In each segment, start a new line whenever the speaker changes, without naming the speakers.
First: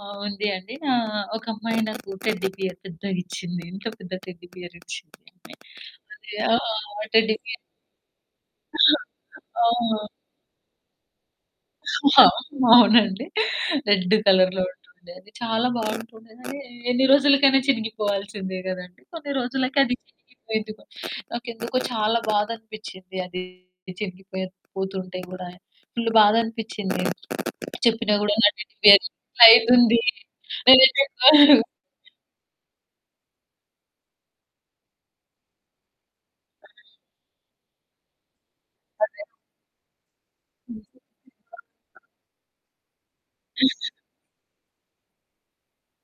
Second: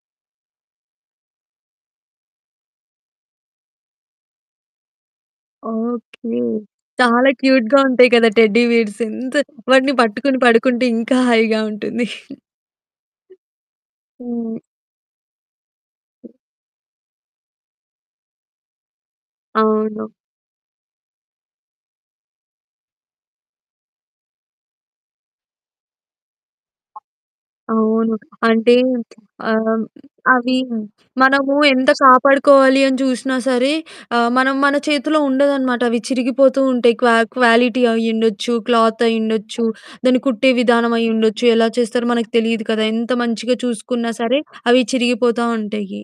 ఆ! ఉంది అండి ఆహ్, ఒక అమ్మాయి నాకు టెడ్డీ బేర్ పెద్దదిచ్చింది. ఇంత పెద్ద టెడ్డీ బేర్ ఇచ్చింది అమ్మాయి. అదే
ఓకే.
ఆహ్,
చాలా
టెడ్డీ బేర్
క్యూట్‌గా ఉంటాయి కదా! టెడ్డీ బేర్స్ ఎంత
ఆ!
వాటిని
ఆ!
పట్టుకొని పడుకుంటే ఇంకా హాయిగా ఉంటుంది.
ఆ! అవునండి. రెడ్
హ్మ్.
కలర్‌లో ఉంటుండే అది. చాలా బావుంటుండే కానీ ఎన్ని రోజులకైనా చినిగిపోవాల్సిందే గదండీ. కొన్ని రోజులకి అది
అవును.
చినిగిపోయింది. గో నాకెందుకో చాలా బాధ అనిపిచ్చింది అది చినిగిపోయి పోతుంటే గూడా, ఫుల్లు బాధనిపిచ్చింది చెప్పిన
అవును.
గూడా నా
అంటే
టెడ్డీ బేర్
ఆహ్, అవి
[unintelligible]
మనము ఎంత కాపాడుకోవాలి అని చూసినా సరే ఆహ్, మనం మన చేతిలో ఉండదనమాట. అవి చిరిగిపోతూ ఉంటాయి, క్వా క్వాలిటీ అయ్యుండొచ్చు,
అదే.
క్లాతయ్యుండొచ్చు, దాన్ని కుట్టే విధానం
హుహు.
అయ్యుండొచ్చు, ఎలా చేస్తారో మనకి తెలిదు కదా! ఎంత మంచిగా
[unintelligible]
చూసుకున్నా సరే అవి చిరిగిపోతా ఉంటాయి.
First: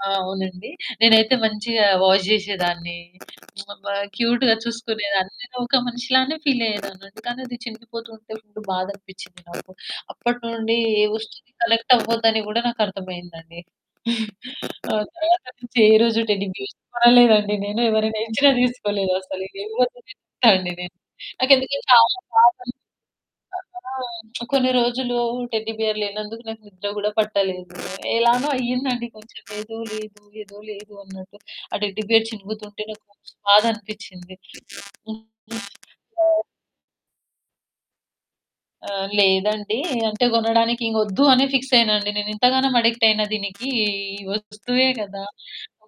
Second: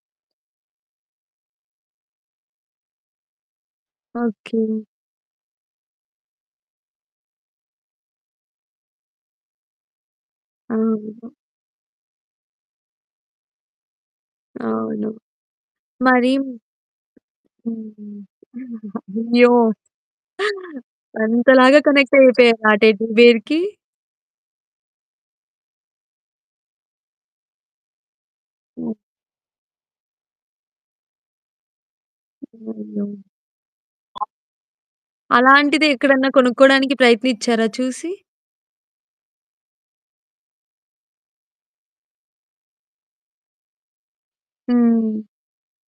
ఆ! అవునండి. నేనైతే మంచిగా వాష్ జేశెదాన్ని అబ్బా క్యూట్‌గా
ఓకే.
చూసుకునేదాన్ని నేనొక మనిషి లానే ఫీలయ్యేదాన్ని. అందుకనే అది చినిగిపోతుంటే అప్పుడు బాధ అనిపిచ్చింది నాకు. అప్పట్నుండి ఏ
అవును.
వస్తువుకి కనెక్టవ్వద్దని గూడా నాకర్థమయిందండి. ఆ
అవును.
తరువాత నుంచి ఏ రోజు
మరి
టెడ్డీ బేర్ కొనలేదండి నేను
హుహు.
ఎవరైనా ఇచ్చిన తీసుకోలేదు. అసలు
అయ్యో!
ఎవరిని తిడతాండి నేను. నాకెందుకో
అంతలాగా
చాలా బాధ
కనెక్టయిపోయారా? ఆ
అనిపిచ్చిందండి.
టెడ్డీ బేర్‌కి?
అందుకనే కొన్ని రోజులు టెడ్డీ బేర్ లేనందుకు నాకు నిద్ర గూడా పట్టలేదు. ఎలానో
హ్మ్.
అయిందండి కొంచెం ఏదో లేదు ఏదో లేదు అన్నట్టు ఆ టెడ్డీ బేర్ చినుగుతుంటే నాకు
అయ్యయో!
మస్తు బాధనిపిచ్చింది.
అలాంటిది ఎక్కడన్నా
[unintelligible]
కొనుక్కోడానికి ప్రయత్నిచ్చారా చూసి?
ఆ! లేదండి. అంటే కొనడాని ఇంకొద్దు అని ఫిక్స్ అయ్యానండి నేను ఇంతగానం అడిక్టయిన దీనికి ఈ వస్తువే
హ్మ్.
కదా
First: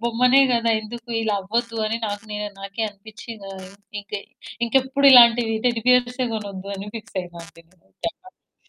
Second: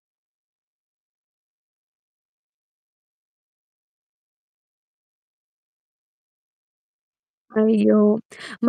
బొమ్మనే గదా ఎందుకిలా అవ్వద్దు అని నాకు నె నాకే అనిపిచ్చింది ఆ ఇంకె ఇంకెప్పుడు ఇలాంటివి టెడ్డీ బేర్సే కొనొద్దని ఫిక్స్ అయినా అండి నేను.
అయ్యో!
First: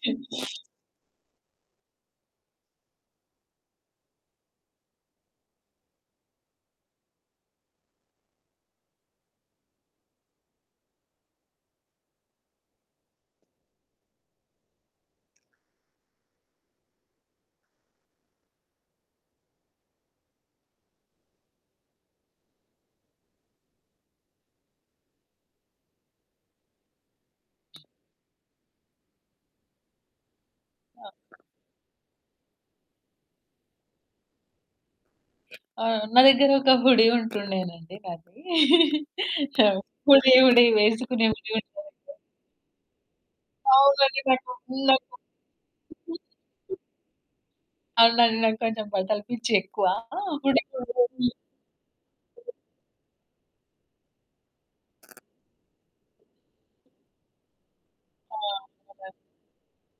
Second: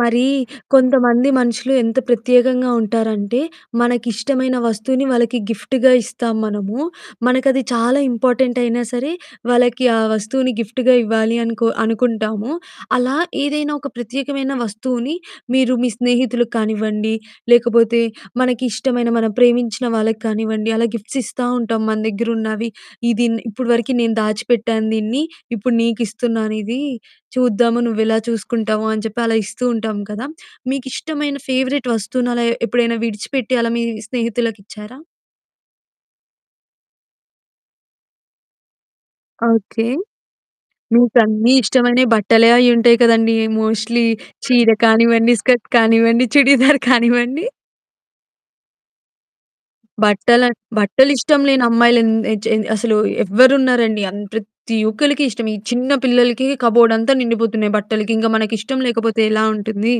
మరీ కొంతమంది మనుషులు ఎంత ప్రత్యేకంగా ఉంటారంటే, మనకిష్టమైన వస్తువుని వాళ్ళకి గిఫ్ట్‌గా ఇస్తాం మనము. మనకది చాలా ఇంపార్టెంటయినా సరే వాళ్ళకి ఆ వస్తువుని గిఫ్ట్‌గా ఇవ్వాలి అనుకో అనుకుంటాము. అలా ఏదైనా ఒక ప్రత్యేకమైన వస్తువుని మీరు మీ స్నేహితులకు కానివ్వండి, లేకపోతే మనకిష్టమైన మనం ప్రేమించిన వాళ్ళకానివ్వండి అలా గిఫ్ట్స్ ఇస్తా ఉంటాం మన దెగ్గరున్నవి. ఇది ఇన్ ఇప్పడి వరకి నేను దాచిపెట్టాను దీన్ని ఇప్పుడు నీకు ఇస్తున్నాను ఇది. చూద్దాము నువ్వెలా చూసుకుంటావు అని చెప్పి అలా ఇస్తూ ఉంటాం కదా.
అవును.
మీకిష్టమైన ఫేవరెట్ వస్తువుని అలా ఎప్పుడైనా విడిచిపెట్టి అలా మీ స్నేహితులకిచ్చారా?
ఆ! నా దెగ్గరొక హుడీ ఉంటుండే నండి నాది. ఆ
ఓకే.
హుడీ హుడీ వేసుకునే హుడీ
మీకన్నీ
చాలా
ఇష్టమైనవి
ఇష్టం.
బట్టలే అయుంటాయి కదండి. మోస్ట్‌లి
అవునండి. నాకు
చీర
హ్మ్. నాకు
కానివ్వండి, స్కర్ట్ కానివ్వండి, చుడీదార్ కానివ్వండి.
అవునండి. నాకు కొంచెం బట్టలు పిచ్చి ఎక్కువా. ఆ!
బట్టల
హుడీ‌ని వదిలేసి
బట్టలిష్టం లేని అమ్మాయిలు ఎన్ చన్ అసలు ఎవరున్నారండి? అన్ ప్రతి ఒక్కల్లకిష్టం ఈ చిన్న పిల్లలకి కబోర్డ్ అంతా నిండిపోతున్నాయి బట్టలకి. ఇంగా
ఆ!
మనకిష్టం
అదే.
లేకపోతే ఎలా ఉంటుంది?